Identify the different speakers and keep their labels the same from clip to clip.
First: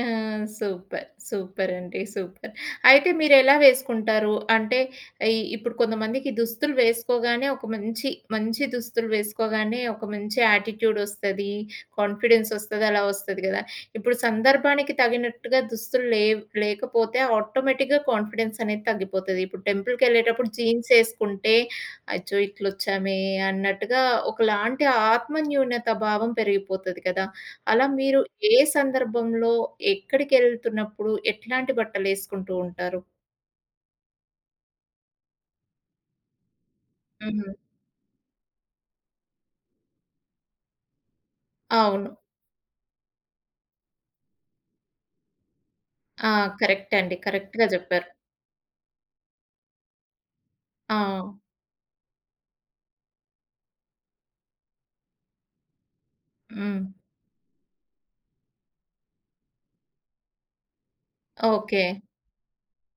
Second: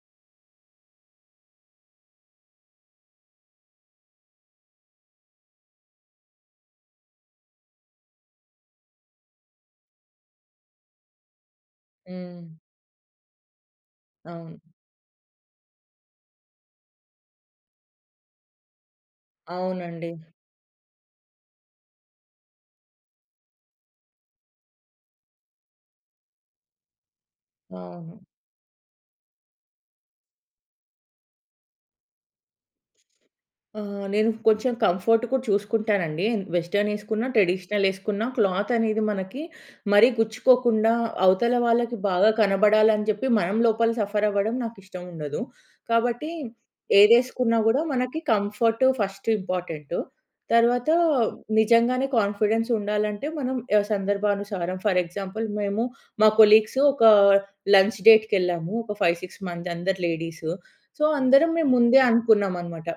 Speaker 1: ఆ! Super! Super అండి. Super. అయితే మీరెలా వేసుకుంటారు? అంటే ఇ ఇప్పుడు కొంతమందికి దుస్తులు వేసుకోగానే ఒక మంచి, మంచి దుస్తులు వేసుకోగానే ఒక మంచి యాటిట్యూడ్ ఒస్తది. కాన్ఫిడెన్స్
Speaker 2: హ్మ్.
Speaker 1: ఒస్తది. అలా ఒస్తది గదా! ఇప్పుడు
Speaker 2: అవును.
Speaker 1: సందర్భానికి తగినట్టుగా దుస్తులు లేవు లేకపోతే ఆటోమేటిక్‌గా కాన్ఫిడెన్స్ అనేది తగ్గిపోతది. ఇప్పుడు
Speaker 2: అవునండి.
Speaker 1: టెంపుల్‌కెళ్ళేటప్పుడు జీన్స్ ఏసుకుంటే అచ్చో! ఇట్లా వచ్చామే అన్నట్టుగా ఒకలాంటి ఆత్మన్యూన్యత భావం పెరిగిపోతది కదా! అలా మీరు
Speaker 2: అవును.
Speaker 1: ఏ సందర్భంలో ఎక్కడికెళ్తున్నప్పుడు ఎట్లాంటి బట్టలు ఏసుకుంటూ ఉంటారు?
Speaker 2: ఆహ్, నేను కొంచెం కంఫోర్ట్ కూడా చూసుకుంటానండి. వెస్ట్రన్ ఏసుకున్న,
Speaker 1: హ్మ్.
Speaker 2: ట్రెడిషనల్ ఏసుకున్నా క్లాత్ అనేది మనకి మరీ గుచ్చుకోకుండా అవతల వాళ్ళకి
Speaker 1: అవును.
Speaker 2: బాగా కనబడాలని చెప్పి మనం లోపల సఫర్ అవ్వడం నాకు ఇష్టం ఉండదు. కాబట్టి
Speaker 1: ఆ! కరెక్ట్ అండి.
Speaker 2: ఏదేసుకున్నా
Speaker 1: కరెక్ట్‌గా
Speaker 2: గూడా
Speaker 1: జేప్పారు.
Speaker 2: మనకి కంఫోర్ట్ ఫస్ట్ ఇంపార్టెంటు. తర్వాత
Speaker 1: ఆ!
Speaker 2: నిజంగానే కాన్ఫిడెన్స్ ఉండాలంటే మనం ఏ సందర్భానుసారం ఫర్ ఎగ్జాంపుల్ మేము, మా కొలీగ్స్
Speaker 1: హ్మ్.
Speaker 2: ఒక లంచ్ డేట్‌కెళ్ళాము. ఒక 5, 6 మంది అందరు లేడీస్. సో అందరం మేము
Speaker 1: ఓకే.
Speaker 2: ముందే అనుకున్నాం అన్నమాట.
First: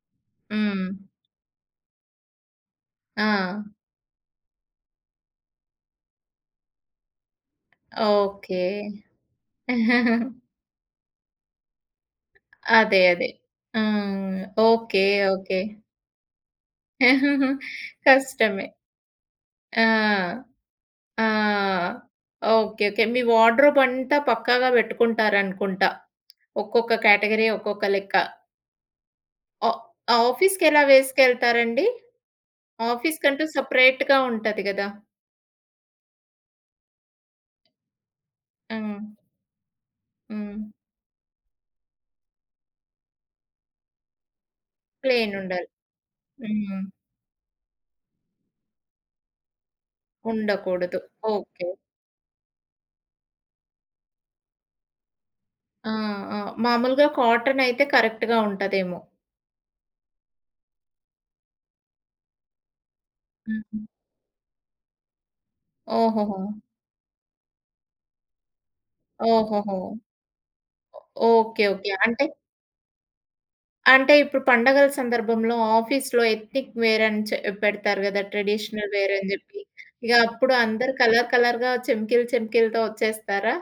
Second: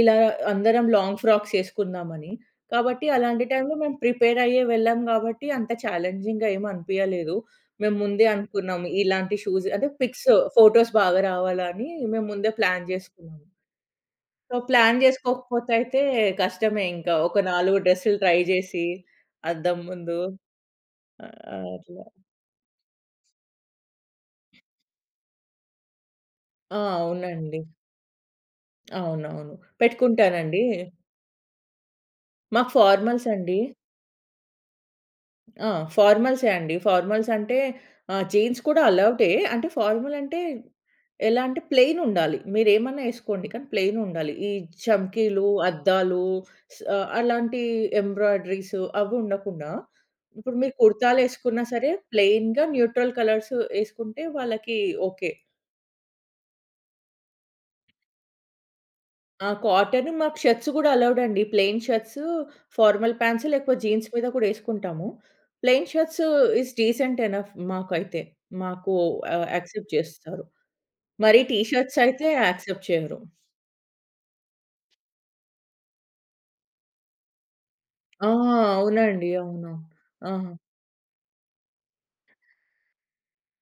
Speaker 2: ఇలా అందరం
Speaker 1: హ్మ్.
Speaker 2: లాంగ్ ఫ్రాక్స్ ఏసుకుందామని. కాబట్టి అలాంటి
Speaker 1: ఆ!
Speaker 2: టైమ్‌లో మేము ప్రిపేర్ అయ్యే వెళ్ళాం గాబట్టి అంత ఛాలెంజింగ్‌గా ఏం అనిపియలేదు. మేము ముందే
Speaker 1: ఓకే.
Speaker 2: అనుకున్నాము ఇలాంటి షూస్ అంటే పిక్స్, ఫోటోస్ బాగా రావాలని మేము ముందే ప్లాన్
Speaker 1: అదే అదే.
Speaker 2: జేసుకున్నాం.
Speaker 1: ఆ!
Speaker 2: So plan
Speaker 1: okay. ఓకే.
Speaker 2: జేసుకోకపోతే అయితే కష్టమే ఇంకా ఒక 4 డ్రెస్‌లు ట్రై
Speaker 1: కష్టమే.
Speaker 2: జేసి అద్దం
Speaker 1: ఆ!
Speaker 2: ముందు
Speaker 1: ఆ!
Speaker 2: ఆహ్, అట్లా.
Speaker 1: ఓకే. ఓకే. మీ వార్డ్‌రుబ్ అంతా పక్కాగా పెట్టుకుంటారు అనుకుంట.
Speaker 2: ఆ!
Speaker 1: ఒక్కొక్క క్యాటగరీ
Speaker 2: అవునండి.
Speaker 1: ఒక్కొక్క లెక్క.
Speaker 2: అవునవును.
Speaker 1: అ
Speaker 2: పెట్టుకుంటానండి.
Speaker 1: ఆఫీస్‌కేలా వేసుకెళ్తారండి?
Speaker 2: మాకు
Speaker 1: ఆఫీస్
Speaker 2: ఫార్మల్స్
Speaker 1: కంటూ
Speaker 2: అండి.
Speaker 1: సెపరేట్‌గా ఉంటది గదా!
Speaker 2: ఆ! ఫార్మల్సే అండి. ఫార్మల్స్ అంటే ఆహ్, జీన్స్ కూడా
Speaker 1: హ్మ్.
Speaker 2: అలోవ్‌డే, అంటే ఫార్మల్ అంటే
Speaker 1: హ్మ్.
Speaker 2: ఎలా అంటే ప్లెయిన్ ఉండాలి. మీరు ఏమన్నా ఎసుకోండి కానీ ప్లెయిన్ ఉండాలి. ఈ
Speaker 1: ప్లెయిన్
Speaker 2: చంకీలు,
Speaker 1: ఉండాలి.
Speaker 2: అద్దాలు స
Speaker 1: హ్మ్.
Speaker 2: అలాంటి ఎంబ్రాయిడరీసు అవి ఉండకుండా ఇప్పుడు మీరు
Speaker 1: ఉండకూడదు.
Speaker 2: కుర్తాలు ఏసుకున్న
Speaker 1: ఓకే.
Speaker 2: సరే, ప్లెయిన్‌గా న్యూట్రల్ కలర్స్ వేసుకుంటే వాళ్ళకి ఓకే.
Speaker 1: ఆ! ఆ! మామూలుగా కాటన్ అయితే కరెక్ట్‌గా ఉంటదేమో!
Speaker 2: ఆ! కాటన్. మాకు షర్ట్స్ గూడా అలోవెడండి. ప్లెయిన్ షర్ట్స్, ఫార్మల్ ప్యాంట్స్ లేకపోతే
Speaker 1: హుహు.
Speaker 2: జీన్స్ మీద కూడా ఎసుకుంటాము. ప్లెయిన్ షర్ట్స్
Speaker 1: ఓహోహో!
Speaker 2: ఇస్ డీసెంట్ ఎనఫ్ మాకైతే. మాకు ఆహ్,
Speaker 1: ఓహోహో!
Speaker 2: యాక్సెప్ట్ చేస్తారు.
Speaker 1: ఒ
Speaker 2: మరి టీ
Speaker 1: ఓకే. ఓకే.
Speaker 2: షర్ట్స్
Speaker 1: అంటే...
Speaker 2: అయితే యాక్సెప్ట్ చేయరు.
Speaker 1: అంటే ఇప్పుడు పండగల సందర్భంలో ఆఫీస్‌లో ఎత్‌నిక్ వేర్ అని చె పెడతారు గదా!
Speaker 2: ఆ!
Speaker 1: ట్రెడిషనల్ వేర్
Speaker 2: అవునండి.
Speaker 1: అని జేప్పి
Speaker 2: అవును.
Speaker 1: ఇగ
Speaker 2: ఆ!
Speaker 1: అప్పుడు అందరూ కలర్ కలర్‌గా చెమికిలు చెమికిలతో ఒచ్చేస్తారా?